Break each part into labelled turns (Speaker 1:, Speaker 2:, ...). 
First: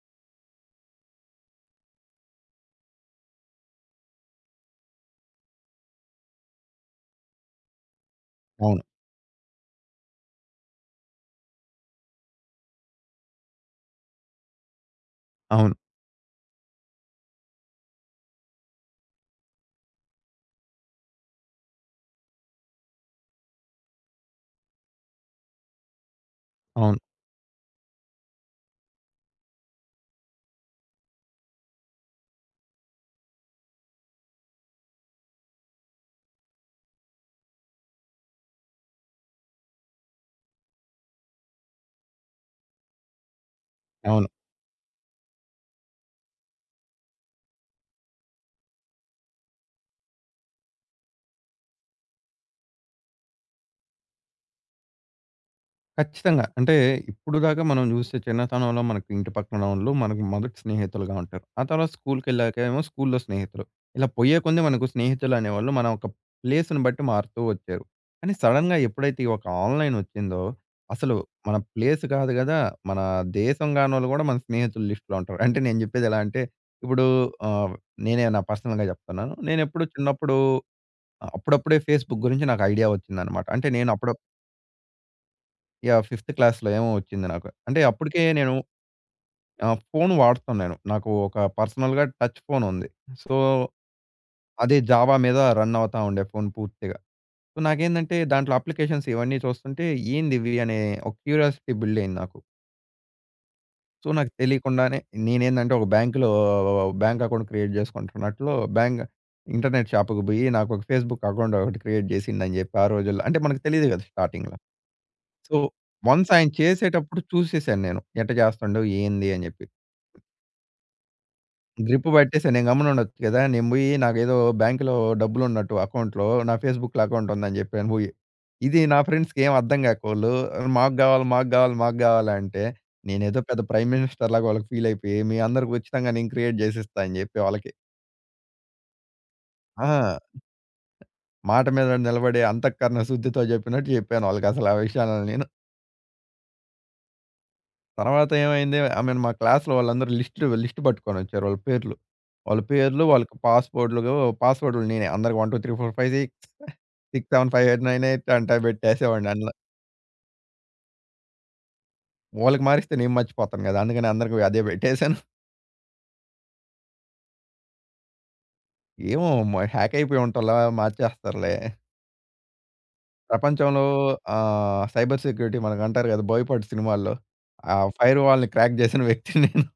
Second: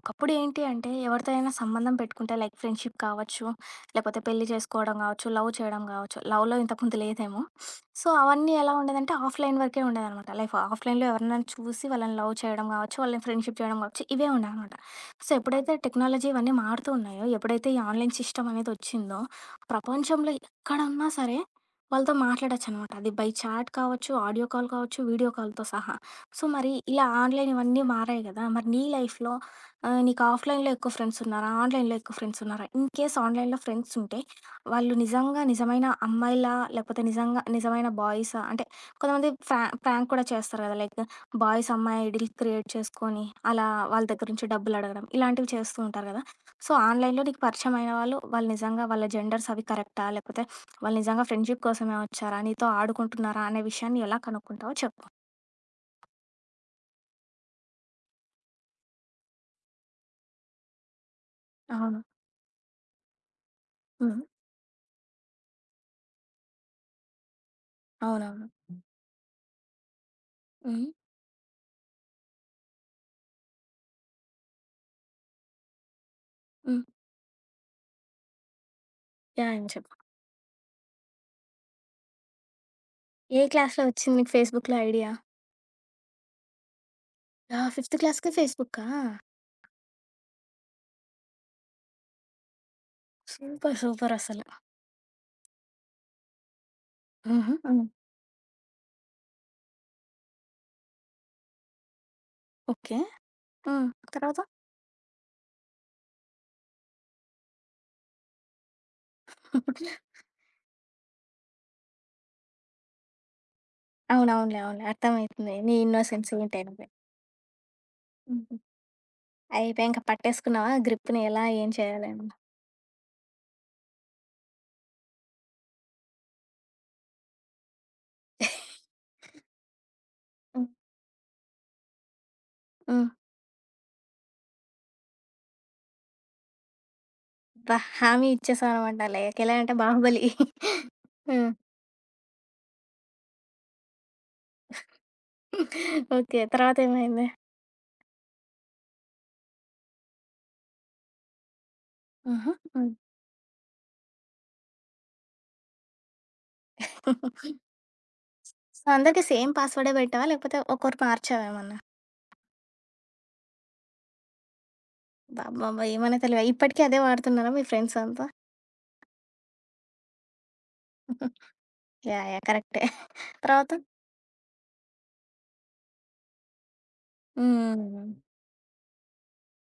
Speaker 1: ఒకప్పుడు ఏంటి అంటే ఎవరితో అయినా సంబంధం పెట్టుకుంటే లైక్ ఫ్రెండ్షిప్ కావచ్చు, లేకపోతే పెళ్లి చేసుకోవడం కావచ్చు, లవ్ చేయడం కావచ్చు. లవ్‌లో ఇంతకుముందు లేదేమో. సో, అవన్నీ ఎలా
Speaker 2: అవును.
Speaker 1: ఉండేదంటే ఆఫ్‌లైన్ వరకే ఉండేదనమాట లైఫ్. ఆఫ్‌లైన్‌లో ఎవరినైనా చూసి వాళ్ళని లవ్ చేయడం కావచ్చు, వాళ్ళని ఫ్రెండ్షిప్ చేయడం కావచ్చు, ఇవే ఉండేవనమాట. సో, ఎప్పుడైతే
Speaker 2: అవును.
Speaker 1: టెక్నాలజీ ఇవన్నీ మారుతూ ఉన్నాయో, ఎప్పుడైతే ఈ ఆన్‌లైన్ సిస్టమ్ అనేది వచ్చిందో, ప్రపంచంలో ఎక్కడున్నా సరే వాళ్ళతో మాట్లాడొచ్చనమాట. అది బై చాట్ కావచ్చు, ఆడియో కాల్ కావచ్చు, వీడియో కాల్‌తో సహా. సో, మరి
Speaker 2: అవును.
Speaker 1: ఇలా ఆన్‌లైన్ ఇవన్నీ మారాయి కదా! మరి నీ లైఫ్‌లో ఆ! నీకు ఆఫ్‌లైన్‌లో ఎక్కువ ఫ్రెండ్స్ ఉన్నారా? ఆన్‌లైన్‌లో ఎక్కువ ఫ్రెండ్స్ ఉన్నారా? ఇన్‌కేస్ ఆన్‌లైన్‌లో ఫ్రెండ్స్ ఉంటే, వాళ్ళు నిజంగా నిజమైన అమ్మాయిలా? లేకపోతే నిజంగా నిజమైన బాయ్సా? అంటే కొంతమంది ప్రాంక్ కూడా చేస్తారు కదా! లైక్ బాయ్స్ అమ్మాయి ఐడీలు క్రియేట్ చేసుకొని, అలా వాళ్ళ దగ్గర
Speaker 2: అవును.
Speaker 1: నుంచి డబ్బులు అడగడం, ఇలాంటివి చేస్తూ ఉంటారు కదా! సో, ఆన్‌లైన్‌లో నీకు పరిచయం అయిన వాళ్ళు, వాళ్ళు నిజంగా వాళ్ళ జెండర్స్ అవి కరెక్టా? లేకపోతే వాళ్ళు నిజంగా ఫ్రెండ్‌షిప్ కోసమే వచ్చారా? నీతో ఆడుకుంటున్నారా? అనే విషయాన్ని ఎలా కనుక్కుంటావో చెప్పు?
Speaker 2: ఖచ్చితంగా. అంటే ఇప్పుడు దాకా మనం చూస్తే చిన్నతనంలో మనకి ఇంటి పక్కనోళ్ళు మనకు మొదటి స్నేహితులుగా ఉంటారు. ఆ తర్వాత
Speaker 1: అవును.
Speaker 2: స్కూలుకెళ్ళాకేమో స్కూలులో స్నేహితులు. ఇలా
Speaker 1: హ్మ్.
Speaker 2: పోయే కొంది మనకు స్నేహితులు అనేవాళ్ళు మన ఒక ప్లేస్‌ని బట్టి మారుతూ వచ్చారు. కానీ
Speaker 1: అవునవును.
Speaker 2: సడెన్‌గా ఎప్పుడైతే ఈ ఒక ఆన్‌లైన్ వచ్చిందో
Speaker 1: హ్మ్.
Speaker 2: అసలు మన ప్లేస్ కాదు గదా! మన దేశం గానోళ్ళు గూడా మన స్నేహితుల లిస్ట్‌లో ఉంటారు. అంటే నేను చెప్పేది ఎలా అంటే
Speaker 1: హ్మ్.
Speaker 2: ఇప్పుడు ఆహ్, నేనే నా పర్సనల్‌గా చెప్తున్నాను.
Speaker 1: యాహ్! యాహ్!
Speaker 2: నేనెప్పుడు
Speaker 1: చెప్పు.
Speaker 2: చిన్నప్పుడు అప్పుడప్పుడే ఫేస్‌బుక్ గురించి నాకు ఐడియా
Speaker 1: ఏ
Speaker 2: వచ్చిందన్నమాట. అంటే
Speaker 1: క్లాస్‌లో
Speaker 2: నేను అప్పుడు
Speaker 1: వచ్చింది మీకు ఫేస్‌బుక్‌లో ఐడియా?
Speaker 2: యాహ్! ఫిఫ్త్ క్లాస్‌లో ఏమో వచ్చింది నాకు.
Speaker 1: ఆ!
Speaker 2: అంటే
Speaker 1: ఫిఫ్త్
Speaker 2: అప్పటికే
Speaker 1: క్లాస్‌కే
Speaker 2: నేను
Speaker 1: ఫేస్‌బుక్కా?
Speaker 2: ఫోన్ వాడుతున్నాను. నాకు ఒక పర్సనల్‌గా టచ్ ఫోన్ ఉంది. So,
Speaker 1: super. సూపర్ అసలు.
Speaker 2: అదే జావా మీద రన్ అవుతా ఉండే ఫోన్ పూర్తిగా.
Speaker 1: హుహు.
Speaker 2: సో,
Speaker 1: హ్మ్.
Speaker 2: నాకేందంటే దాంట్లో అప్లికేషన్స్ ఇవన్నీ చూస్తుంటే ఏందివి అనే ఒక క్యూరియాసిటీ బిల్డ్ అయింది నాకు.
Speaker 1: ఓకే. హ్మ్.
Speaker 2: సో, నాకు
Speaker 1: తర్వాత?
Speaker 2: తెలియకుండానే నేనేందంటే ఒక బ్యాంక్‌లో బ్యాంక్ అకౌంట్ క్రియేట్ చేసుకుంటున్నట్లు బ్యాంక్ ఇంటర్నెట్ షాప్‌కి పోయి నాకు ఒక ఫేస్‌బుక్ అకౌంట్ ఒకటి క్రియేట్ చేసిండని చెప్పి ఆ రోజుల్లో అంటే మనకు తెలీదు కదా! స్టార్టింగ్‌లో.
Speaker 1: అవునవునులే. అవునులే. అర్థమైతుంది.
Speaker 2: సో,
Speaker 1: నీ
Speaker 2: వన్స్
Speaker 1: ఇన్నోసెన్స్
Speaker 2: ఆయన
Speaker 1: ఏంటనేది.
Speaker 2: చేసేటప్పుడు చూసేసాను నేను. ఎట్ట
Speaker 1: హుహు.
Speaker 2: చేస్తుండు? ఏంది? అని జెప్పి.
Speaker 1: అయిపోయాక పట్టేసుకున్నావా గ్రిప్‌ని ఎలా, ఏం
Speaker 2: గ్రిప్
Speaker 1: చేయాలని?
Speaker 2: పట్టేసాను. నేను గమ్మున ఉండొచ్చు కదా! నేను బోయి నాకేదో బ్యాంక్‌లో డబ్బులున్నట్టు అకౌంట్‌లో నా ఫేస్‌బుక్‌లో అకౌంట్ ఉందని జెప్పాను బోయి. ఇది నా ఫ్రెండ్స్‌కి ఏం అర్థం గాకోళ్ళు
Speaker 1: హ్మ్.
Speaker 2: మాకు గావాలి, మాకు గావాలి, మాకు గావాలి అంటే
Speaker 1: హ్మ్.
Speaker 2: నేనేదో పెద్ద ప్రైమ్ మినిస్టర్ లాగా వాళ్ళకి ఫీల్ అయిపోయి మీ అందరికి ఉచితంగా నేను క్రియేట్ జేసిస్తా అని జెప్పి వాళ్ళకి
Speaker 1: అబ్బా! హామీ ఇచ్చేసావనమాట. లైక్ ఎలా అంటే
Speaker 2: ఆ!
Speaker 1: 'బాహుబలి.' హ్మ్.
Speaker 2: మాట మీద నిలబడి అంతఃకరణ శుద్ధితో జెప్పినట్టు జెప్పాను వాళ్ళకసలు ఆ విషయాలన్నీ.
Speaker 1: ఓకే. తర్వాతేమైంది?
Speaker 2: తర్వాత ఏమైంది, ఆమెను మా క్లాస్‌లో వాళ్ళందరూ లిస్ట్ పట్టుకొనొచ్చారు వాళ్ళ పేర్లు.
Speaker 1: హుహు.
Speaker 2: వాళ్ళ
Speaker 1: హ్మ్.
Speaker 2: పేర్లు, వాళ్ళకి పాస్‌వర్డ్‌లు పాస్‌వర్డ్‌లు నేనే అందరికి 1, 2, 3, 4, 5, 6, 7, 5, 8, 9, 8 అంటా
Speaker 1: సో, అందరికి
Speaker 2: పెట్టేసేవాడిని
Speaker 1: సేమ్
Speaker 2: అందులో.
Speaker 1: పాస్‌వర్డే పెట్టావా? లేకపోతే ఒక్కోరు మార్చావా ఏమన్నా?
Speaker 2: వాళ్ళకి మారిస్తే నేను మర్చిపోతాను కదా! అందుకని అందరికి అదే పెట్టేసాను.
Speaker 1: అబ్బబ్బబ్బా! ఏమనే తెలివ. ఇప్పటికి అదే వాడుతున్నారా మీ ఫ్రెండ్స్ అంతా?
Speaker 2: ఏమో హ్యాక్ అయిపోయి ఉంటాంలా మార్చేస్తారులే.
Speaker 1: యాహ్! యాహ్! కరెక్టే. తర్వాత?
Speaker 2: ప్రపంచంలో సైబర్ సెక్యూరిటీ మనకంటారు కదా! 'బోయపాటి' సినిమాల్లో ఆ
Speaker 1: హ్మ్.
Speaker 2: ఫైర్ వాల్‌ని క్రాక్ చేసిన వ్యక్తిని నేను.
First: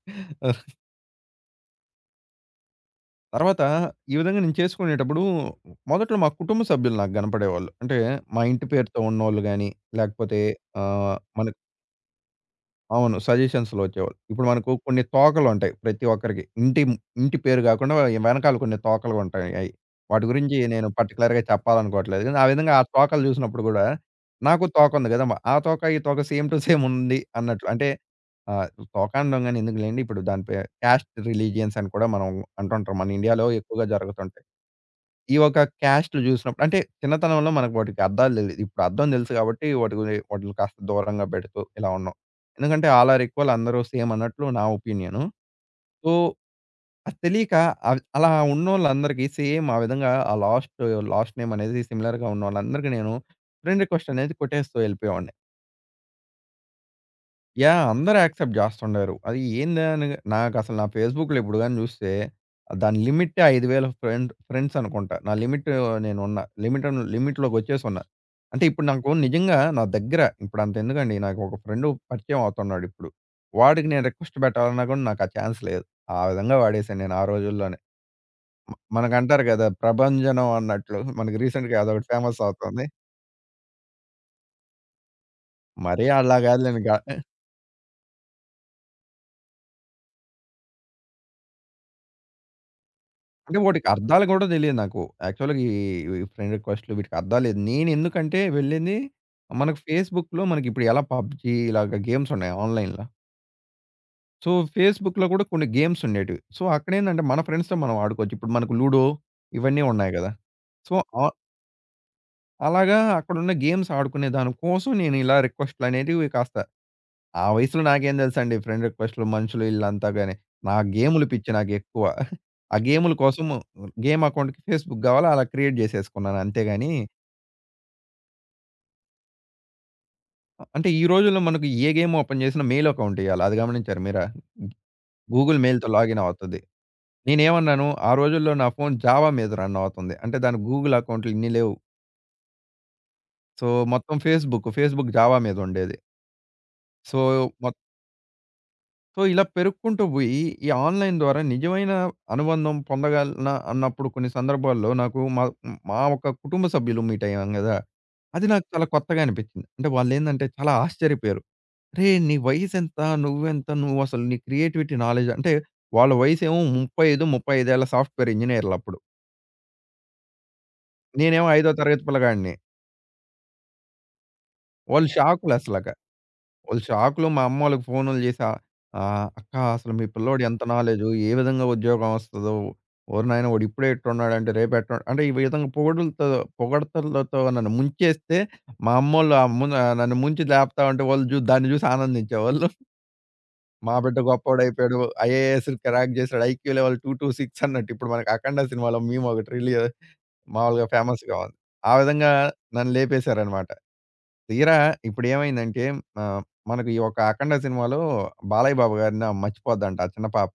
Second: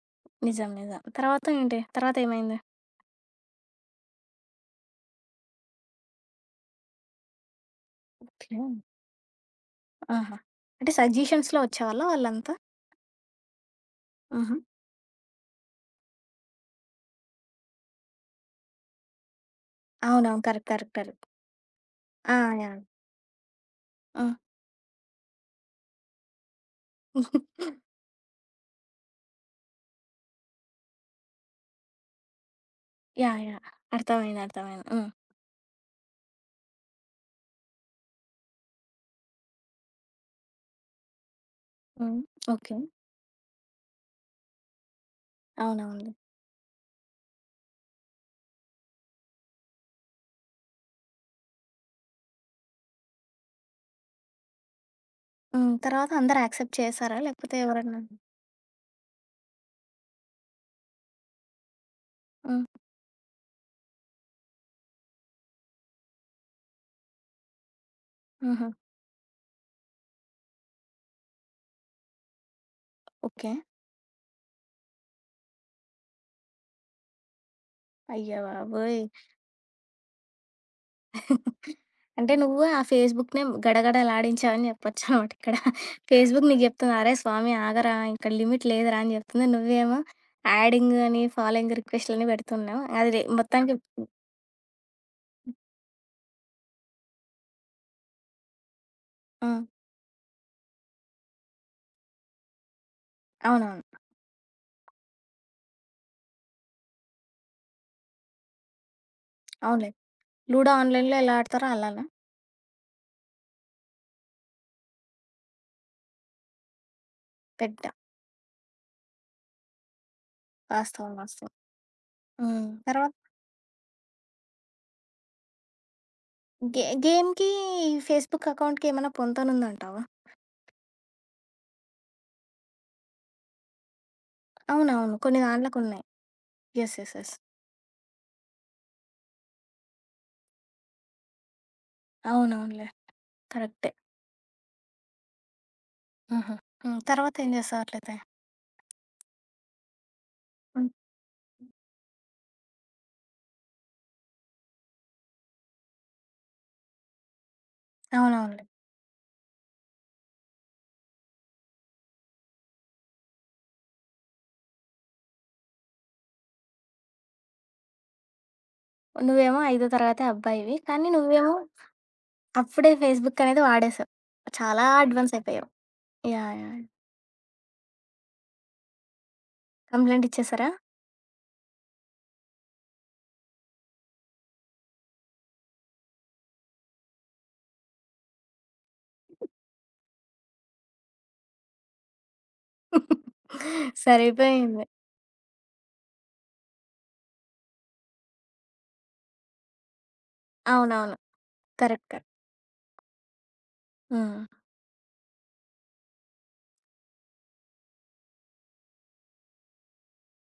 Speaker 1: నిజం. నిజం. తర్వాత ఏంటి? తర్వాత ఏమైంది?
Speaker 2: తర్వాత ఈ విధంగా నేను చేసుకునేటప్పుడు మొదట్లో మా కుటుంబ సభ్యులు నాకు కనపడేవాళ్ళు. అంటే మా
Speaker 1: ఓకే.
Speaker 2: ఇంటి పేరుతో ఉన్నోళ్ళు గాని,
Speaker 1: ఆహా!
Speaker 2: లేకపోతే
Speaker 1: అంటే
Speaker 2: ఆహ్, మన
Speaker 1: సజెషన్స్‌లో వచ్చేవాళ్ళా వాళ్ళంతా?
Speaker 2: అవును. సజెషన్స్‌లో వచ్చేవాళ్ళు. ఇప్పుడు
Speaker 1: హుహు.
Speaker 2: మనకు కొన్ని తోకలుంటాయి ప్రతి ఒక్కరికి. ఇంటి ఇంటి పేరు గాకుండా వెనకాల కొన్ని తోకలు ఉంటాయి. వాటి
Speaker 1: అవునవును.
Speaker 2: గురించి
Speaker 1: కరెక్ట్.
Speaker 2: నేను
Speaker 1: కరెక్ట్. కరెక్ట్.
Speaker 2: పర్టిక్యులర్‌గా చెప్పాలనుకోవట్లేదు.
Speaker 1: ఆ!
Speaker 2: కానీ ఆ విధంగా
Speaker 1: యాహ్!
Speaker 2: ఆ తోకలు చూసినప్పుడు గూడా
Speaker 1: హ్మ్.
Speaker 2: నాకు తోకుంది గదా! ఆ తోక, ఈ తోక సేమ్ టు సేమ్ ఉంది అన్నట్లు. అంటే ఆహ్, తోక అనడం గాని ఎందుకులెండి. ఇప్పుడు దాని పే క్యాస్ట్ రిలీజియన్స్ అని కూడా మనం అంటుంటాం. మన
Speaker 1: యాహ్!
Speaker 2: ఇండియాలో
Speaker 1: యాహ్!
Speaker 2: ఎక్కువగా
Speaker 1: అర్థమైంది.
Speaker 2: జరుగుతుంటాయి.
Speaker 1: అర్థమైంది. హ్మ్.
Speaker 2: ఈ ఒక క్యాస్ట్‌లు జూసినప్పుడు అంటే చిన్నతనంలో మనకు వాటికి అర్థాలు తెలీదు. ఇప్పుడు అర్థం తెలుసు కాబట్టి వాటిల్ని కాస్త దూరంగా పెడుతూ ఇలా ఉన్నాం.
Speaker 1: హ్మ్. ఓకే.
Speaker 2: ఎందుకంటే ఆల్ ఆర్ ఈక్వల్ అందరూ సేమ్ అన్నట్లు నా ఒపీనియను. సో,
Speaker 1: అవునవునులే.
Speaker 2: అది తెలీక అలా ఉన్నోళ్ళందరికీ సేమ్ ఆ విధంగా ఆ లాస్ట్ నేమ్ అనేది సిమిలర్‌గా ఉన్నోళ్ళందరికీ నేను ఫ్రెండ్ రిక్వెస్ట్ అనేది కొట్టేస్తూ ఎళ్ళిపోయేవాడిని.
Speaker 1: హ్మ్. తర్వాత అందరూ యాక్సెప్ట్ చేసారా? లేకపోతే
Speaker 2: యాహ్!
Speaker 1: ఎవరన్నా
Speaker 2: అందరూ యాక్సెప్ట్ జేస్తుండారు. అది ఏందని నాకసలు నా ఫేస్‌బుక్‌లో ఇప్పుడు గాని జూస్తే
Speaker 1: హ్మ్.
Speaker 2: దాని లిమిట్టే 5,000 ఫ్రెండ్స్ అనుకుంటా. నా లిమిట్ నేనున్న. లిమిట్ లిమిట్‌లోకొచ్చేసున్నా. అంటే
Speaker 1: హుహు.
Speaker 2: ఇప్పుడు నాకు నిజంగా నా దగ్గర ఇప్పుడు అంతెందుకండి నాకు ఒక ఫ్రెండ్ పరిచయం అవుతున్నాడు ఇప్పుడు.
Speaker 1: ఓకే.
Speaker 2: వాడికి నేను రిక్వెస్ట్ పెట్టాలన్నా గూడా నాకు ఆ ఛాన్స్ లేదు. ఆ విధంగా వాడేశాను నేను ఆ రోజుల్లోనే.
Speaker 1: అయ్య బాబోయ్!
Speaker 2: మనకంటారు గదా! ప్రభంజనం అన్నట్లు మనకి రీసెంట్‌గా అదొకటి
Speaker 1: అంటే
Speaker 2: ఫేమస్
Speaker 1: నువ్వు ఆ
Speaker 2: అవుతుంది.
Speaker 1: ఫేస్‌బుక్‌నే గడగడలాడించావని చెప్పొచ్చనమాట ఇక్కడ.
Speaker 2: మరీ
Speaker 1: ఫేస్‌బుక్ నీకు
Speaker 2: అలాగాదులేండి.
Speaker 1: జెప్తుంది, "అరే స్వామి ఆగరా! ఇక్కడ లిమిట్ లేదురా" అని జెప్తుంది. నువ్వేమో యాడింగ్ అని, ఫాలోయింగ్ రిక్వెస్ట్‌లని పెడుతున్నావు. అది
Speaker 2: అంటే
Speaker 1: మొత్తానికి
Speaker 2: వాటికి అర్థాలు గూడా తెలియదు నాకు. యాక్చువల్‌గా ఈ ఈ ఫ్రెండ్ రిక్వెస్ట్‌లు వీటికి అర్థాలు లేదు. నేనెందుకంటే వెళ్ళింది
Speaker 1: హ్మ్.
Speaker 2: మనకు ఫేస్‌బుక్‌లో మనకిప్పుడు ఎలా పబ్‌జీ ఇలాగ గేమ్స్ ఉన్నాయి ఆన్‌లైన్‌లో.
Speaker 1: అవునవును.
Speaker 2: సో, ఫేస్‌బుక్‌లో కూడా కొన్ని గేమ్స్ ఉండేటివి. సో, అక్కడేందంటే మన ఫ్రెండ్స్‌తో మనం ఆడుకోవచ్చు. ఇప్పుడు మనకు లూడో ఇవన్నీ
Speaker 1: అవునులే.
Speaker 2: ఉన్నాయి గదా!
Speaker 1: లూడో
Speaker 2: సో,
Speaker 1: ఆన్‌లైన్‌లో
Speaker 2: ఆహ్,
Speaker 1: ఎలా ఆడతారో అలానా?
Speaker 2: అలాగా అక్కడున్న గేమ్స్ ఆడుకునే దాని కోసం నేను ఇలా రిక్వెస్ట్‌లనేటివి కాస్త ఆ వయసులో
Speaker 1: పెద్ద.
Speaker 2: నాకేం తెలుసండి ఫ్రెండ్ రిక్వెస్ట్‌లు, మనుషులు ఈళ్ళంతా గాని. నా
Speaker 1: వాస్తవం.
Speaker 2: గేములు పిచ్చి
Speaker 1: వాస్తవం.
Speaker 2: నాకెక్కువ.
Speaker 1: హ్మ్.
Speaker 2: ఆ
Speaker 1: తర్వాత
Speaker 2: గేముల కోసం గేమ్ అకౌంట్‌కి ఫేస్‌బుక్ గావాలా అలా క్రియేట్ జేసేసుకున్నాను
Speaker 1: గే
Speaker 2: అంతేగాని,
Speaker 1: గేమ్‌కి ఈ ఫేస్‌బుక్ అకౌంట్‌కి ఏమైనా పొంతనుందంటావా?
Speaker 2: అంటే ఈ రోజుల్లో మనకు ఏ గేమ్ ఓపెన్ చేసినా మెయిల్ అకౌంట్ ఇయ్యాల. అది గమనించారా మీరా?
Speaker 1: అవునవును. కొన్ని
Speaker 2: గూగుల్ మెయిల్‌తో
Speaker 1: దాంట్లకున్నాయి.
Speaker 2: లాగిన్ అవుతది.
Speaker 1: యెస్. యెస్. యెస్.
Speaker 2: నేనేమన్నాను ఆ రోజుల్లో నా ఫోన్ జావా మీద రన్ అవుతుంది. అంటే దానికి గూగుల్ అకౌంట్‌లు ఇన్ని లేవు.
Speaker 1: అవునవునులే.
Speaker 2: సో,
Speaker 1: కరెక్టే.
Speaker 2: మొత్తం ఫేస్‌బుక్, ఫేస్‌బుక్ జావా మీద ఉండేది.
Speaker 1: హుహు. హ్మ్.
Speaker 2: సో,
Speaker 1: తర్వాతేం
Speaker 2: మొ
Speaker 1: జేస్తావు అట్లయితే?
Speaker 2: సో, ఇలా పెరుక్కుంటూ బోయి, ఈ
Speaker 1: హ్మ్.
Speaker 2: ఆన్‌లైన్ ద్వారా నిజమైన అనుబంధం పొందగలనా అన్నప్పుడు కొన్ని సందర్భాల్లో నాకు మా మా ఒక కుటుంబ సభ్యులు మీట్ అయ్యాం గదా! అది
Speaker 1: అవునవునులే.
Speaker 2: నాకు చాలా కొత్తగా అనిపించింది. అంటే వాళ్ళేందంటే చాలా ఆశ్చర్యపోయారు. "అరేయ్! నీ వయసెంత? నువ్వెంత? నువ్వసలు నీ క్రియేటివిటీ నాలెడ్జ్" అంటే వాళ్ళ వయసేమో 35 సాఫ్ట్‌వేర్ ఇంజినీర్‌లప్పుడు.
Speaker 1: నువ్వేమో ఐదో తరగతి అబ్బాయివి. కానీ
Speaker 2: నేనేమో
Speaker 1: నువ్వేమో
Speaker 2: ఐదో తరగతి పిల్లగాడిని.
Speaker 1: అప్పుడే ఫేస్‌బుక్ అనేది వాడేసావు. చాలా
Speaker 2: వాళ్ళు
Speaker 1: అడ్వాన్స్ అయిపోయావు.
Speaker 2: షాకులసలక.
Speaker 1: యాహ్! యాహ్!
Speaker 2: వాళ్ళు షాక్‌లో మా అమ్మోళ్ళకి ఫోనులు చేసి ఆహ్, ఆహ్, "అక్క అసలు మీ
Speaker 1: కంప్లెయింట్
Speaker 2: పిల్లోడు ఎంత
Speaker 1: ఇచ్చేసారా?
Speaker 2: నాలెడ్జు, ఏ విధంగా ఉద్యోగం వస్తదో, ఓరి నాయన వాడు ఇప్పుడే ఇట్టున్నాడంటే రేపు ఎట్టు" అంటే ఈ విధంగా పొగడ్తలతో నన్ను ముంచేస్తే, మా అమ్మోళ్ళు ఆ మున నన్ను ముంచి లేపుతా ఉంటే వాళ్ళు దాన్ని చూసి ఆనందించేవాళ్ళు. మా బిడ్డ
Speaker 1: సరిపోయింది.
Speaker 2: గొప్పోడైపోయాడు. ఐఏఎస్ క్రాక్ చేసాడు. ఐక్యూ లెవెల్ 226 అన్నట్టు. ఇప్పుడు మనకి 'అఖండ' సినిమాలో మీమ్ ఒకటి మామూలుగా
Speaker 1: అవునవును.
Speaker 2: ఫేమస్‌గా ఉంది. ఆ
Speaker 1: కరెక్ట్. కరెక్ట్.
Speaker 2: విధంగా నన్ను లేపేశారన్నమాట.
Speaker 1: హ్మ్.
Speaker 2: తీరా ఇప్పుడేమైందంటే ఆహ్, మనకు ఈ ఒక 'అఖండ' సినిమాలో బాలయ్య బాబు గారిని మర్చిపోద్దంట ఆ చిన్న పాప.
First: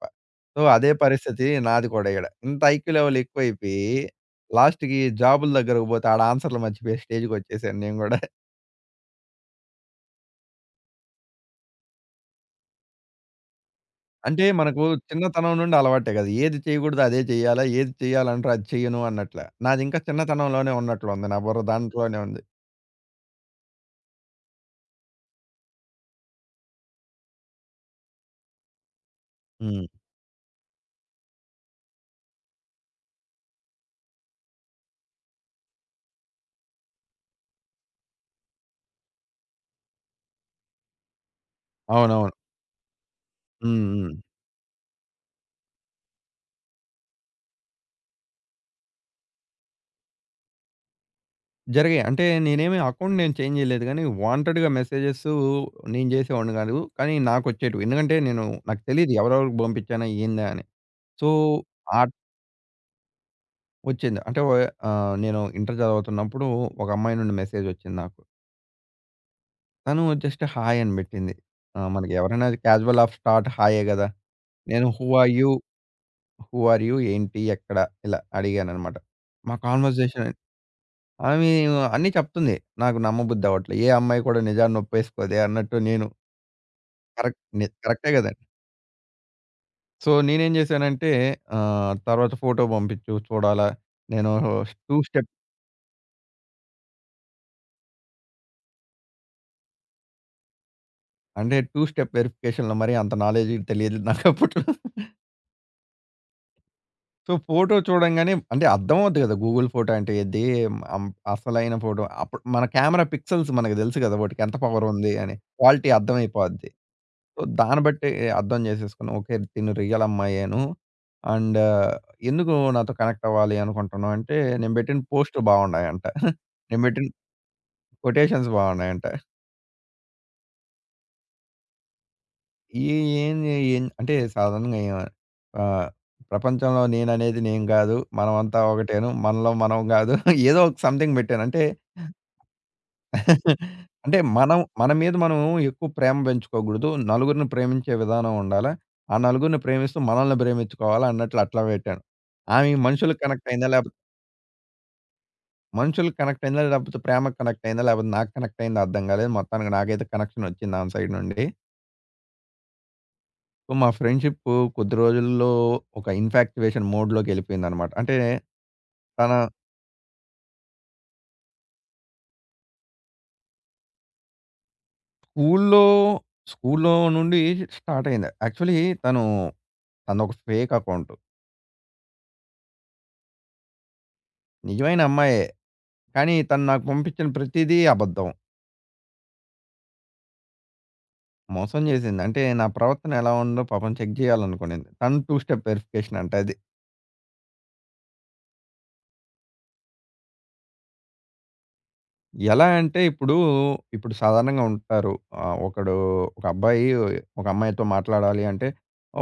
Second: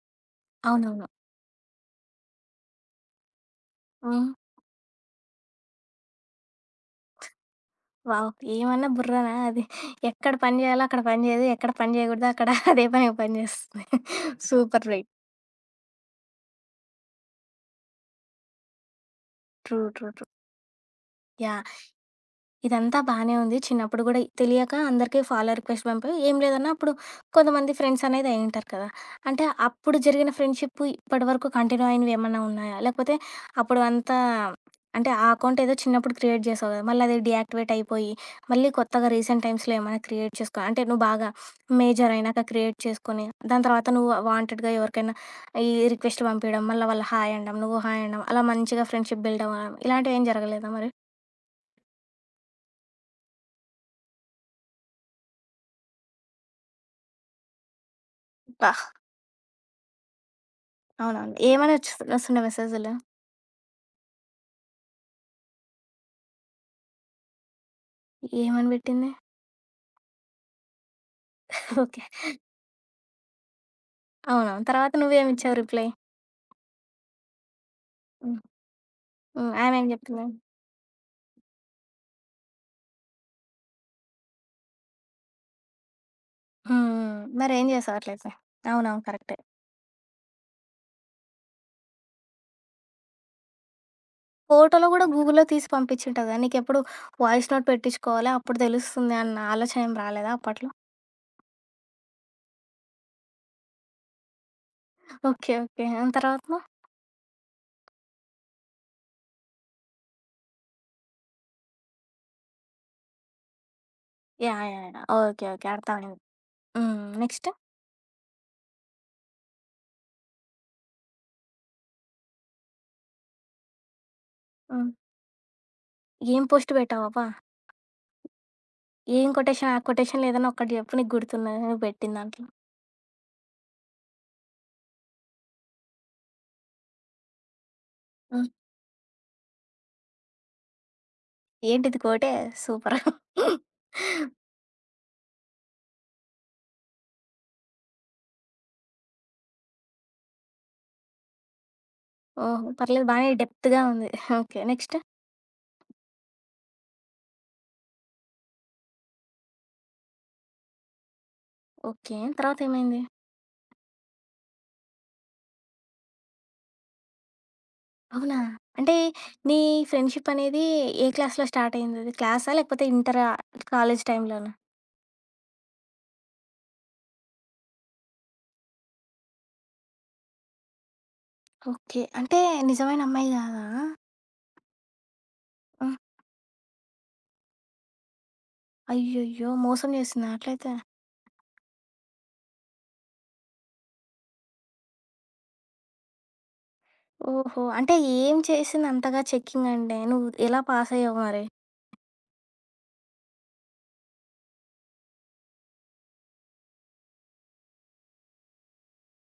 Speaker 2: సో, అదే
Speaker 1: అవునవును.
Speaker 2: పరిస్థితి నాది కూడా ఈడ. ఇంత ఐక్యూ లెవెల్ ఎక్కువైపోయి
Speaker 1: హ్మ్.
Speaker 2: లాస్ట్‌కి జాబుల దగ్గరకు పోతే ఆడ ఆన్సర్‌లు మర్చిపోయే స్టేజ్‌కొచ్చేసాను నేను గూడా.
Speaker 1: వావ్! ఏమన్నా బుర్రనా అది. ఎక్కడ పని చేయాలో అక్కడ పని చేయదు. ఎక్కడ పని చేయకూడదో అక్కడ అదే పనిగా పని చేస్తుంది.
Speaker 2: అంటే మనకు
Speaker 1: సూపర్ రైట్.
Speaker 2: చిన్నతనం నుండి అలవాటే కదా! ఏది చేయకూడదో అదే చేయాలా, ఏది చేయాలంటారు అది చెయ్యను అన్నట్ల.
Speaker 1: ట్రూ.
Speaker 2: నాదింకా
Speaker 1: ట్రూ. ట్రూ.
Speaker 2: చిన్నతనంలోనే ఉన్నట్లుంది. నా బుర్ర
Speaker 1: యాహ్!
Speaker 2: దాంట్లోనే ఉంది.
Speaker 1: ఇదంతా బానే ఉంది. చిన్నప్పుడు గూడా తెలియక అందరికీ ఫాలో రిక్వెస్ట్ పంపావు. ఏం లేదన్నా అప్పుడు కొంతమంది ఫ్రెండ్స్ అనేది అయ్యుంటారు కదా! అంటే
Speaker 2: హ్మ్.
Speaker 1: అప్పుడు జరిగిన ఫ్రెండ్‌షిప్ ఇప్పటివరకు కంటిన్యూ అయినవేమన్నా ఉన్నాయా? లేకపోతే అప్పుడు అంతా అంటే ఆ అకౌంట్ ఏదో చిన్నప్పుడు క్రియేట్ చేసావు కదా! మళ్ళీ అది డీయాక్టివేట్ అయిపోయి, మళ్ళీ కొత్తగా రీసెంట్ టైమ్స్‌లో ఏమైనా క్రియేట్ చేసుకో అంటే నువ్వు బాగా మేజర్
Speaker 2: అవునవును.
Speaker 1: అయినాక క్రియేట్ చేసుకొని, దాని తర్వాత
Speaker 2: హ్మ్.
Speaker 1: నువ్వు
Speaker 2: హ్మ్.
Speaker 1: వాంటెడ్‌గా ఎవరికైనా ఈ రిక్వెస్ట్ పంపియడం, మళ్ళీ వాళ్ళు హాయ్ అనడం, నువ్వు హాయ్ అనడం, అలా మంచిగా ఫ్రెండ్‌షిప్ బిల్డ్ అవ్వడం ఇలాంటివేం జరగలేదా మరి?
Speaker 2: జరిగాయి. అంటే నేనేమి అకౌంట్ నేను చేంజ్ చేయలేదు గానీ, వాంటెడ్‌గా మెసేజెసు నేను జేసేవాడిని గాదు. కానీ నాకొచ్చేటివి. ఎందుకంటే నేను నాకు తెలీదు ఎవరెవరికి పంపించానా? ఏందా? అని. సో,
Speaker 1: అవునవును. ఏమని వచ్చి
Speaker 2: ఆట్
Speaker 1: వస్తుండే మెసేజులు?
Speaker 2: వచ్చింది. అంటే నేను ఇంటర్ చదువుతున్నప్పుడు ఒక అమ్మాయి నుండి మెసేజొచ్చింది నాకు.
Speaker 1: ఏమని పెట్టింది?
Speaker 2: తను జస్ట్ హాయ్ అని బెట్టింది.
Speaker 1: ఓకే.
Speaker 2: మనకి ఎవరైనా క్యాజువల్ ఆఫ్ స్టార్ట్ హాయే గదా!
Speaker 1: అవునవును.
Speaker 2: నేను
Speaker 1: తర్వాత నువ్వేమిచ్చావు రిప్లై?
Speaker 2: Who are you? ఏంటి? ఎక్కడ? ఇలా
Speaker 1: హ్మ్.
Speaker 2: అడిగాననమాట.
Speaker 1: హ్మ్.
Speaker 2: మా
Speaker 1: ఆమేం చెప్పింది?
Speaker 2: కాన్వర్జేషన్ ఆమె అన్నీ చెప్తుంది. నాకు నమ్మబుద్ధి అవ్వట్లే. ఏ అమ్మాయి కూడా నిజాన్ని ఒప్పేసుకోదే అన్నట్టు నేను.
Speaker 1: హ్మ్. హ్మ్.
Speaker 2: కరెక్ట్.
Speaker 1: మరేం చేసావు
Speaker 2: కరెక్టే
Speaker 1: అట్లయితే?
Speaker 2: గదండీ.
Speaker 1: అవునవును. కరెక్టే.
Speaker 2: సో, నేనేం జేశానంటే తర్వాత ఫోటో పంపించు చూడాలా. నేను
Speaker 1: ఫోటోలో
Speaker 2: టూ
Speaker 1: గూడా
Speaker 2: స్టెప్
Speaker 1: గూగుల్‌లో తీసి పంపించుంటది కదా! నీకెప్పుడు వాయిస్ నోట్ పెట్టించుకోవాలి, అప్పుడు తెలుస్తుంది అన్న ఆలోచన ఏం రాలేదా అప్పట్లో?
Speaker 2: అంటే, టూ స్టెప్ వెరిఫికేషన్‌లో మరి అంత నాలెడ్జ్ తెలియదు నాకప్పట్లో.
Speaker 1: ఓకే. ఓకే. ఆ తర్వాత?
Speaker 2: సో, ఫోటో చూడంగానే అంటే అర్థమవుద్ది గదా! గూగుల్ ఫోటో అంటే ఏంది? అం అసలైన ఫోటో అప్పుడు మన కెమెరా పిక్సెల్స్ మనకు దెలుసు గదా! వాటికి ఎంత
Speaker 1: యాహ్! యాహ్! యాహ్!
Speaker 2: పవరుంది అని.
Speaker 1: ఓకే. ఓకే.
Speaker 2: క్వాలిటీ
Speaker 1: అర్థమైంది.
Speaker 2: అర్థమైపోద్ది.
Speaker 1: హ్మ్.
Speaker 2: So,
Speaker 1: next?
Speaker 2: దాన్ని బట్టి అర్థం చేసేసుకుని, ఓకే. తిను రియల్ అమ్మాయేను. అండ్ ఎందుకు నాతో కనెక్ట్ అవ్వాలి అనుకుంటున్నావు అంటే, నేను
Speaker 1: హ్మ్.
Speaker 2: పెట్టిన పోస్టులు బాగున్నాయంట.
Speaker 1: ఏం పోస్ట్
Speaker 2: నేను పెట్టిన
Speaker 1: పెట్టావబ్బా?
Speaker 2: కొటేషన్స్ బాగున్నాయంట.
Speaker 1: ఏం కొటేషన్? ఆ కొటేషన్‌లో ఏదైనా ఒక్కటి చెప్పు నీకు గుర్తున్నది నువ్వు పెట్టిన దాంట్లో?
Speaker 2: ఈ ఏంది ఏం అంటే సాధారణంగా ఆహ్, ప్రపంచంలో నేననేది నేను గాదు.
Speaker 1: హ్మ్.
Speaker 2: మనమంతా ఒకటేను. మనలో మనం గాదు. ఏదో ఒక సంథింగ్ పెట్టాను. అంటే
Speaker 1: ఏంటిది కోటే? సూపర్.
Speaker 2: అంటే మనం మన మీద మనం ఎక్కువ ప్రేమ పెంచుకోకూడదు. నలుగురిని ప్రేమించే విధానం ఉండాలా. ఆ నలుగురిని ప్రేమిస్తూ మనల్ని ప్రేమించుకోవాలా అన్నట్లు అట్లా పెట్టాను.
Speaker 1: ఓహో!
Speaker 2: ఆమె
Speaker 1: పర్లేదు
Speaker 2: మనుషులకి
Speaker 1: బానే
Speaker 2: కనెక్ట్ అయిందా?
Speaker 1: డెప్త్‌గా
Speaker 2: లేకపోతే
Speaker 1: ఉంది. ఓకే. నెక్స్ట్?
Speaker 2: మనుషులకి కనెక్ట్ అయిందా? లేకపోతే ప్రేమకి కనెక్ట్ అయిందా? లేకపోతే నాకు కనెక్ట్ అయిందా? అర్థం కాలేదు. మొత్తానికి నాకైతే కనెక్షన్ వచ్చింది ఆమె సైడ్ నుండి.
Speaker 1: ఓకే. తర్వాతేమైంది?
Speaker 2: సో, మా ఫ్రెండ్‌షిప్పు కొద్ది రోజుల్లో ఒక ఇన్‌ఫాక్టివేషన్ మోడ్‌లోకెళ్ళిపోయిందనమాట. అంటే
Speaker 1: అవునా? అంటే
Speaker 2: తన
Speaker 1: నీ ఫ్రెండ్‌షిప్ అనేది ఏ క్లాస్‌లో స్టార్ట్ అయిందది? క్లాసా? లేకపోతే ఇంటరా? కాలేజ్ టైంలోనా?
Speaker 2: స్కూల్లో స్కూల్లో నుండి స్టార్ట్ అయింది. యాక్చువల్లీ తను తనొక ఫేక్ అకౌంట్.
Speaker 1: ఓకే. అంటే నిజమైన అమ్మాయి గాదా?
Speaker 2: నిజమైన అమ్మాయే.
Speaker 1: ఆ!
Speaker 2: కానీ తను నాకు పంపించిన ప్రతిదీ అబద్ధం.
Speaker 1: అయ్యయ్యో! మోసం చేసిందా అట్లయితే?
Speaker 2: మోసం జేసింది. అంటే నా ప్రవర్తన ఎలా ఉందో పాపం చెక్ జేయాలనుకునింది. తను టూ స్టెప్ వెరిఫికేషన్ అంట అది.
Speaker 1: ఓహో! అంటే ఏం చేసింది అంతగా చెకింగ్ అంటే? నువ్వు ఎలా పాస్ అయ్యావు మరి?
Speaker 2: ఎలా అంటే ఇప్పుడు, ఇప్పుడు సాధారణంగా ఉంటారు. ఆహ్, ఒకడు ఒక అబ్బాయి ఒక అమ్మాయితో మాట్లాడాలి అంటే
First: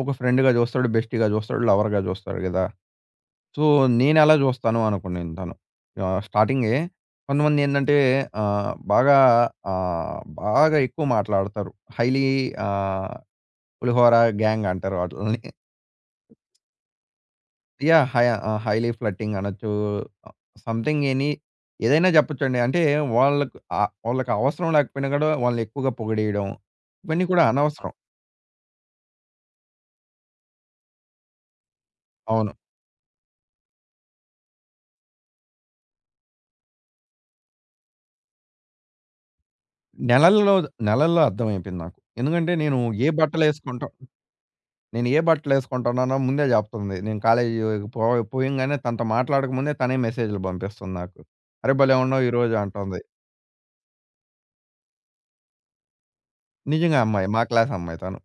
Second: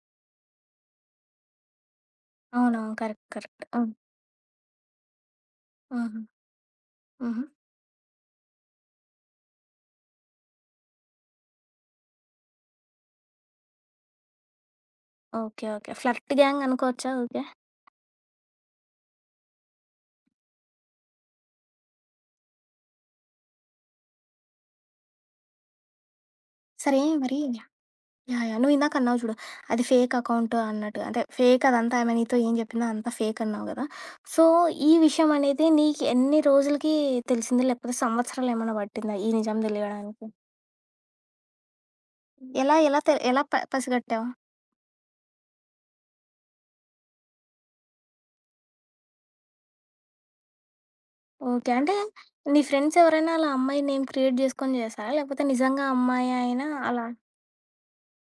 Speaker 2: ఒక ఫ్రెండ్‌గా జూస్తాడు, బెస్టీగా జూస్తాడు, లవర్‌గా జూస్తాడు గదా!
Speaker 1: అవునవును. కరెక్ట్. కరెక్ట్.
Speaker 2: సో,
Speaker 1: హ్మ్.
Speaker 2: నేనెలా జూస్తాను అనుకునింది తను.
Speaker 1: హుహు.
Speaker 2: ఆహ్, స్టార్టింగే
Speaker 1: హుహు.
Speaker 2: కొంతమందేందంటే ఆహ్, బాగా బాగా ఎక్కువ మాట్లాడతారు. హైలీ ఆహ్, పులిహోర గ్యాంగ్ అంటారు ఆటిల్ని.
Speaker 1: ఓకే. ఓకే. ఫ్లర్ట్ గ్యాంగ్ అనుకోవచ్చా okay?
Speaker 2: Yeah! High highly flirting అనొచ్చు. ఆహ్, సంథింగ్ ఎనీ ఏదైనా చెప్పొచ్చండి. అంటే వాళ్ళకి అవసరం లేకపోయినా కూడా వాళ్ళని ఎక్కువగా పొగిడేయడం.
Speaker 1: సరే
Speaker 2: ఇవన్నీ
Speaker 1: మరి
Speaker 2: కూడా అవును.
Speaker 1: యాహ్!
Speaker 2: అనవసరం.
Speaker 1: యాహ్! నువ్వు ఇందాక అన్నావు చూడు. అది ఫేక్ అకౌంట్ అన్నట్టు. అంటే ఫేక్ అదంతా ఆమె నీతో
Speaker 2: అవును.
Speaker 1: ఏం చెప్పిందో అంతా ఫేక్ అన్నావు గదా! సో, ఈ విషయం అనేది నీకు ఎన్ని రోజులకి తెలిసింది? లేకపోతే సంవత్సరాలు ఏమైనా పట్టిందా ఈ నిజం తెలియడానికి?
Speaker 2: నెలల్లో నెలల్లో అర్థమైపోయింది నాకు. ఎందుకంటే
Speaker 1: ఎలా
Speaker 2: నేను
Speaker 1: ఎలా
Speaker 2: ఏ
Speaker 1: తె ఎలా ప
Speaker 2: బట్టలేసుకుంటా
Speaker 1: పసిగట్టావు?
Speaker 2: నేను ఏ బట్టలేసుకుంటున్నానో ముందే చెప్తుంది. నేను కాలేజీ పో పోయంగానే తనతో మాట్లాడక ముందే తనే మెసేజ్‌లు పంపిస్తుంది నాకు.
Speaker 1: ఓకే.
Speaker 2: "అరే!
Speaker 1: అంటే
Speaker 2: భలే ఉన్నావు ఈరోజు"
Speaker 1: నీ ఫ్రెండ్స్
Speaker 2: అంటుంది.
Speaker 1: ఎవరైనా అలా అమ్మాయి నేమ్ క్రియేట్ చేసుకొని చేసారా? లేకపోతే నిజంగా అమ్మాయి అయినా
Speaker 2: నిజంగా
Speaker 1: అలా?
Speaker 2: అమ్మాయి. మా క్లాస్ అమ్మాయి తను.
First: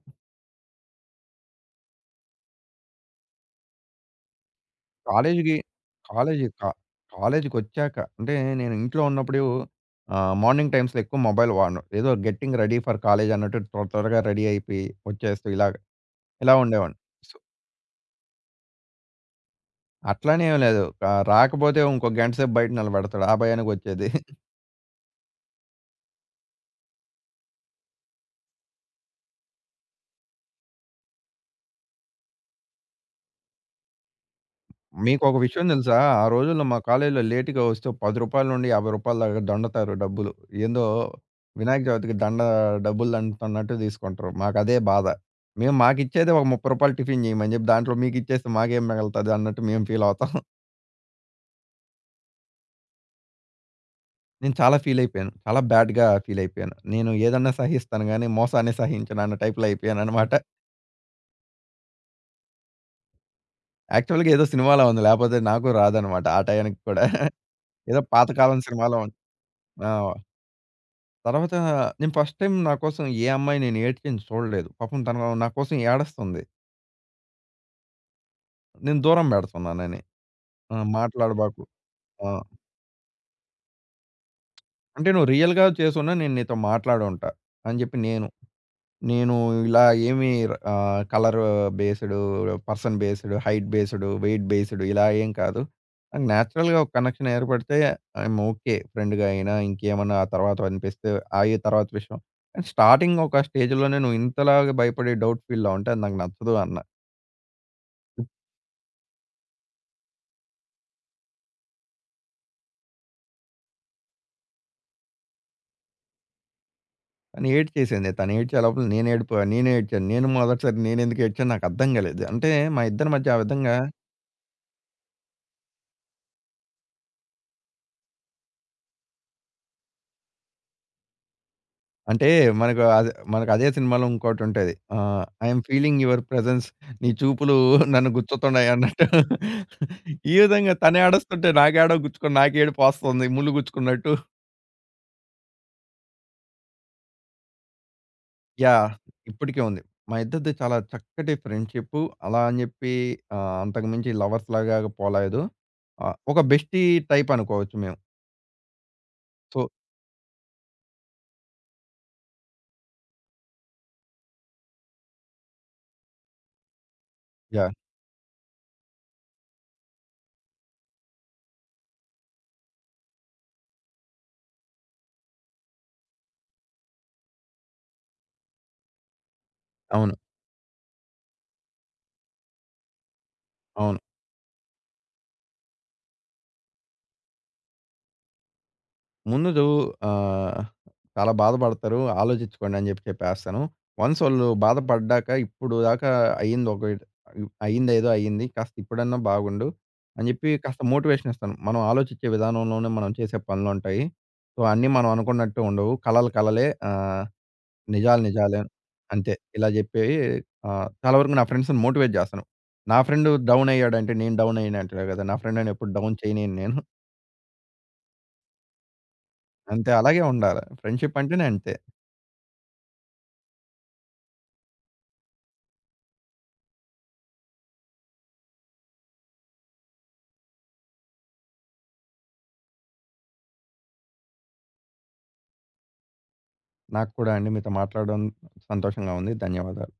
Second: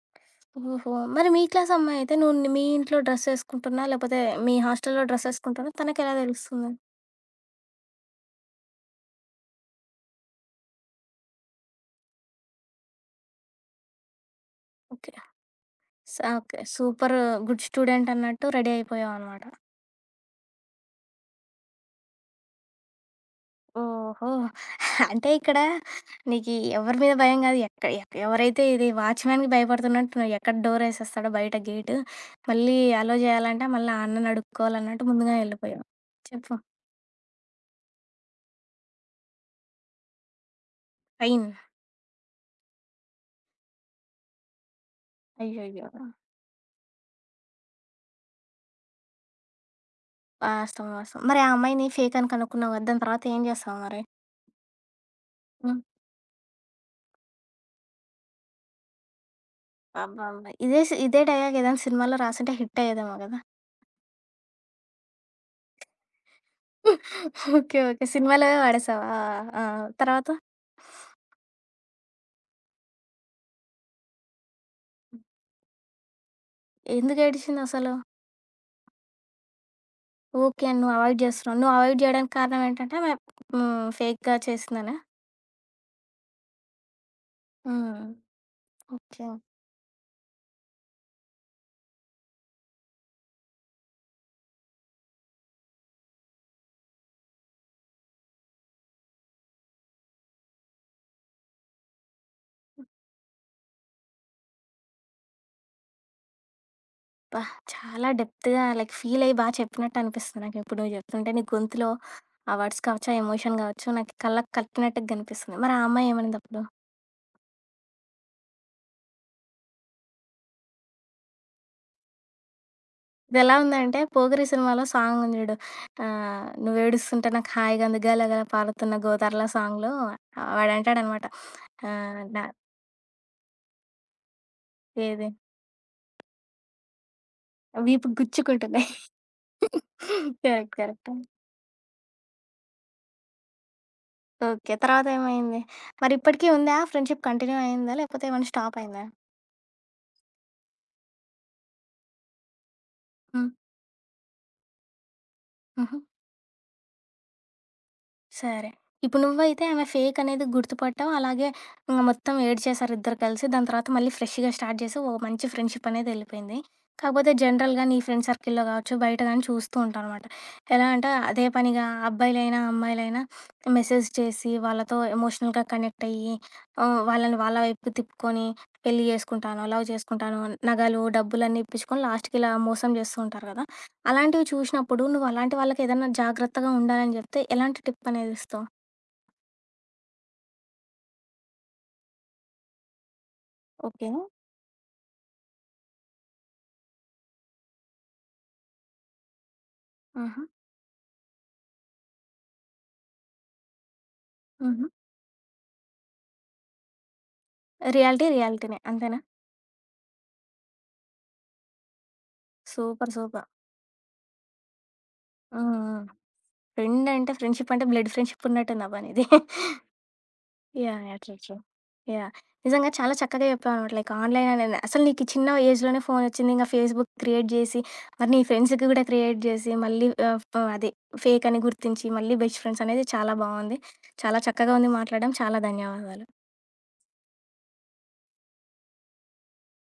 Speaker 1: ఓహో! మరి మీ క్లాస్ అమ్మాయి అయితే నువ్వు మీ ఇంట్లో డ్రెస్ ఏసుకుంటున్నా, లేకపోతే మీ హాస్టల్‌లో డ్రెస్
Speaker 2: కాలేజికి
Speaker 1: ఏసుకుంటున్నా తనకెలా
Speaker 2: కాలేజి కా
Speaker 1: తెలుస్తుంది?
Speaker 2: కాలేజికొచ్చాక. అంటే నేను ఇంట్లో ఉన్నప్పుడు మార్నింగ్ టైమ్స్‌లో ఎక్కువ మొబైల్ వాడను. ఏదో గెట్టింగ్ రెడీ ఫర్ కాలేజ్ అన్నట్టు త్వరగా రెడీ అయిపోయి
Speaker 1: ఓకే.
Speaker 2: వచ్చేస్తూ ఇలా
Speaker 1: ఓకే.
Speaker 2: ఉండేవాడిని.
Speaker 1: సూపరు
Speaker 2: సో,
Speaker 1: గుడ్ స్టూడెంట్ అన్నట్టు రెడీ అయిపోయావనమాట.
Speaker 2: అట్లని ఏమి లేదు. రాకపోతే ఇంకో గంట సేపు బయట నిలబెడతాడు. ఆ భయానికి వచ్చేది.
Speaker 1: ఓహో! అంటే ఇక్కడ నీకి ఎవరి మీద భయం గాదు. ఎక్క ఎక్ ఎవరైతే ఇది వాచ్‌మ్యాన్‌కి భయపడుతున్నట్టు నువ్వు ఎక్కడ డోరేసేస్తాడో బయట గేటు, మళ్ళీ అలో జేయాలంటే మళ్ళీ ఆ అన్నని అడుక్కోవాలన్నట్టు ముందుగా
Speaker 2: మీకొక విషయం
Speaker 1: యెళ్ళిపోయావు.
Speaker 2: తెలుసా? ఆ
Speaker 1: చెప్పు.
Speaker 2: రోజుల్లో మా కాలేజీలో లేట్‌గా వస్తే రూ. 10 నుండి రూ. 50 దాకా దండతారు డబ్బులు. ఏందో
Speaker 1: ఫైన్.
Speaker 2: వినాయక చవితికి దండ డబ్బులు దండుతున్నట్టు తీసుకుంటారు. మాకదే బాధ. మేము
Speaker 1: అయ్యయ్యో!
Speaker 2: మాకిచ్చేదే ఒక రూ. 30 టిఫిన్ చేయమని చెప్పి దాంట్లో మీకిచ్చేస్తే మాకేం మిగలుతది అన్నట్టు మేము ఫీల్ అవుతాం.
Speaker 1: వాస్తవం. వాస్తవం. మరి ఆ అమ్మాయిని ఫేక్ అని కనుక్కున్నావు కదా! దాని తర్వాత ఏం జేస్తావు మరి?
Speaker 2: నేను చాలా ఫీల్ అయిపోయాను. చాలా
Speaker 1: హ్మ్.
Speaker 2: బ్యాడ్‌గా ఫీల్ అయిపోయాను. నేను ఏదన్నా సహిస్తాను గానీ మోసాన్ని సహించను అన్న టైప్‌లో అయిపోయానన్నమాట.
Speaker 1: అబ్బబ్బా! ఇదే డైలాగ్ ఏదైనా సినిమాలో రాసుంటే హిట్ అయ్యేదేమో గదా!
Speaker 2: యాక్చువల్‌గా ఏదో సినిమాలో ఉంది. లేపోతే నాకు రాదన్నమాట ఆ టయానికి కూడా.
Speaker 1: ఓకే.
Speaker 2: ఏదో
Speaker 1: ఓకే. సినిమాలో
Speaker 2: పాతకాలం సినిమాలో
Speaker 1: వాడేసావా? ఆ!
Speaker 2: ఆ!
Speaker 1: తర్వాత?
Speaker 2: తర్వాత నేను ఫస్ట్ టైమ్ నా కోసం ఏ అమ్మాయి నేను ఏడ్చింది చూడలేదు. పాపం తను నా కోసం ఏడుస్తుంది.
Speaker 1: ఎందుకు ఏడిచిందసలు?
Speaker 2: నేను దూరం పెడుతున్నానని.
Speaker 1: ఓకే.
Speaker 2: ఆ!
Speaker 1: నువ్వు అవాయిడ్ జేస్తున్నావు.
Speaker 2: మాట్లాడబాకు.
Speaker 1: నువ్వు అవాయిడ్
Speaker 2: ఆ!
Speaker 1: జేయడానికి కారణం ఏంటంటే, ఆమె హ్మ్. ఫేక్‌గా చేసిందనా?
Speaker 2: అంటే నువ్వు రియల్‌గా చేసున్నా నేను నీతో మాట్లాడుంటా అని చెప్పి
Speaker 1: హ్మ్.
Speaker 2: నేను.
Speaker 1: ఓకే.
Speaker 2: నేను ఇలా ఏమి colour based, person based, height based, weight based ఇలా ఏం కాదు. నాకు నేచురల్‌గా ఒక కనెక్షన్ ఏర్పడితే ఐఎమ్ ఓకే. ఫ్రెండ్‌గా అయినా ఇంకేమన్నా ఆ తర్వాత అనిపిస్తే అయి తర్వాత విషయం. కానీ స్టార్టింగ్ ఒక స్టేజ్‌లోనే నువ్వు ఇంతలాగా భయపడి డౌట్ ఫీల్‌లో ఉంటే అది నాకు నచ్చదు అన్న.
Speaker 1: అబ్బా! చాలా డెప్త్‌గా లైక్ ఫీల్ అయ్యి బా చెప్పినట్టు అనిపిస్తుంది నాకిప్పుడు నువ్వు చెప్తుంటే. నీ గొంతులో ఆ వర్డ్స్ కావచ్చు, ఆ ఎమోషన్ కావచ్చు నాకు కళ్ళకి కట్టినట్టుగా కనిపిస్తుంది. మరి ఆ అమ్మాయి ఏమనిందప్పుడు?
Speaker 2: తను ఏడ్ చేసింది. తను ఏడ్చే లోపల నేను ఏడ్చాను. నేను మొదటిసారి నేనెందుకు ఏడ్చానో నాకు అర్థం కాలేదు. అంటే మా ఇద్దరి మధ్య ఆ
Speaker 1: ఇదెలా
Speaker 2: విధంగా
Speaker 1: ఉందంటే 'పోకిరి' సినిమాలో సాంగ్ ఉంది జూడు. నువ్వేడుస్తుంటే నాకు హాయిగా ఉంది గలగల పారుతున్న గోదావరిలో సాంగ్‌లో వాడంటాడనమాట. ఆహ్,
Speaker 2: అంటే
Speaker 1: నా
Speaker 2: మనకు మనకదే సినిమాలో ఇంకోటుంటది.
Speaker 1: ఏది
Speaker 2: ఐయామ్ ఫీలింగ్ యువర్ ప్రెజెన్స్ నీ చూపులు నన్ను
Speaker 1: వీపుకి
Speaker 2: గుచ్చుతున్నాయి
Speaker 1: గుచ్చుకుంటుంది.
Speaker 2: అన్నట్టు. ఈ
Speaker 1: కరెక్ట్.
Speaker 2: విధంగా తను
Speaker 1: కరెక్ట్.
Speaker 2: ఏడుస్తుంటే నాకేడో గుచ్చుకొని నాకేడుపొస్తుంది ముల్లు గుచ్చుకున్నట్టు.
Speaker 1: ఓకే. తర్వాతేమైంది? మరిప్పటికి ఉందా? ఫ్రెండ్‌షిప్ కంటిన్యూ అయిందా? లేకపోతే ఏమన్నా స్టాప్
Speaker 2: యాహ్!
Speaker 1: అయిందా?
Speaker 2: ఇప్పటికే ఉంది. మా ఇద్దరిది చాలా చక్కటి ఫ్రెండ్‌షిప్పు. అలా అని జెప్పి
Speaker 1: హ్మ్.
Speaker 2: అంతకు మించి లవర్స్ లాగా పోలేదు.
Speaker 1: హుహు.
Speaker 2: ఒక బెస్టీ టైప్ అనుకోవచ్చు మేము.
Speaker 1: సరే. ఇప్పుడు
Speaker 2: సో,
Speaker 1: నువ్వైతే ఆమె ఫేక్ అనేది గుర్తుపట్టావు. అలాగే ఇంగ మొత్తం ఏడ్చేశారు ఇద్దరు కలిసి. దాని తర్వాత మళ్ళీ ఫ్రెష్‌గా స్టార్ట్ చేసి ఓ మంచి ఫ్రెండ్‌షిప్ అనేది ఎళ్ళిపోయింది. కాకపోతే
Speaker 2: యాహ్!
Speaker 1: జనరల్‌గా నీ ఫ్రెండ్ సర్కిల్‌లో కావచ్చు, బయట గానీ చూస్తూ ఉంటావనమాట. ఎలా అంటే అదే పనిగా అబ్బాయిలైనా, అమ్మాయిలైనా మెసేజ్ చేసి వాళ్ళతో ఎమోషనల్‌గా కనెక్ట్ అయ్యి వాళ్ళని వాళ్ళ వైపుకి తిప్పుకొని పెళ్లి చేసుకుంటాను, లవ్
Speaker 2: అవును.
Speaker 1: చేసుకుంటాను, నగలు, డబ్బులన్నీ ఇప్పించుకొని లాస్ట్‌కి ఇలా మోసం చేస్తూ ఉంటారు కదా!
Speaker 2: అవును.
Speaker 1: అలాంటివి చూషినప్పుడు నువ్వలాంటి వాళ్ళకేదన్నా జాగ్రత్తగా ఉండాలని జెప్తే, ఎలాంటి టిప్పనేది ఇస్తావు?
Speaker 2: ముందు ఆహ్, చాలా బాధపడతారు. ఆలోచించుకోండి అని జెప్పి చెప్పేస్తాను.
Speaker 1: ఓకే.
Speaker 2: వన్స్ వాళ్ళు బాధపడ్డాక ఇప్పుడు దాకా అయింది ఒక అయిందేదో అయింది. కాస్త ఇప్పుడన్నా బాగుండు అని
Speaker 1: ఆహా!
Speaker 2: జెప్పి కాస్త మోటివేషన్ ఇస్తాను. మనం ఆలోచించే విధానంలోనే మనం చేసే పనులుంటాయి. సో,
Speaker 1: హుహు.
Speaker 2: అన్నీ మనం అనుకున్నట్టు ఉండవు. కలలు కలలే. నిజాలు
Speaker 1: రియాలిటీ
Speaker 2: నిజాలే.
Speaker 1: రియాలిటీనే. అంతేనా?
Speaker 2: అంతే. ఇలా జెప్పి చాలా వరకు నా ఫ్రెండ్స్‌ని మోటివేట్ జేస్తాను. నా
Speaker 1: సూపర్.
Speaker 2: Friend
Speaker 1: super.
Speaker 2: డౌన్ అయ్యాడంటే నేను డౌన్ అయ్యానంటలే గదా! నా
Speaker 1: హ్మ్.
Speaker 2: ఫ్రెండ్‌ని ఎప్పుడు
Speaker 1: హ్మ్.
Speaker 2: డౌన్ చేయనియను నేను.
Speaker 1: ఫ్రెండ్ అంటే ఫ్రెండ్‌షిప్ అంటే బ్లడ్ ఫ్రెండ్‌షిప్ ఉన్నట్టుందబ్బా నీది.
Speaker 2: అంతే అలాగే ఉండాలి.
Speaker 1: యాహ్! యాహ్!
Speaker 2: Friendship
Speaker 1: true.
Speaker 2: అంటేనే
Speaker 1: ట్రూ.
Speaker 2: అంతే.
Speaker 1: యాహ్! నిజంగా చాలా చక్కగా జెప్పావనమాట. లైక్ ఆన్‌లైన్ అనేది అసలు నీకు ఈ చిన్న ఏజ్‌లోనే ఫోనొచ్చింది. ఇంగ ఫేస్‌బుక్ క్రియేట్ జేసి, మరి నీ ఫ్రెండ్స్‌కి గూడా క్రియేట్ జేసి, మళ్ళీ ఆహ్, ఫ్ అదే ఫేకని గుర్తించి, మళ్ళీ బెస్ట్ ఫ్రెండ్సనేది చాలా బావుంది. చాలా చక్కగా ఉంది మాట్లాడడం. చాలా ధన్యవాదాలు.
Speaker 2: నాకు కూడా అండి. మీతో మాట్లాడడం సంతోషంగా ఉంది. ధన్యవాదాలు.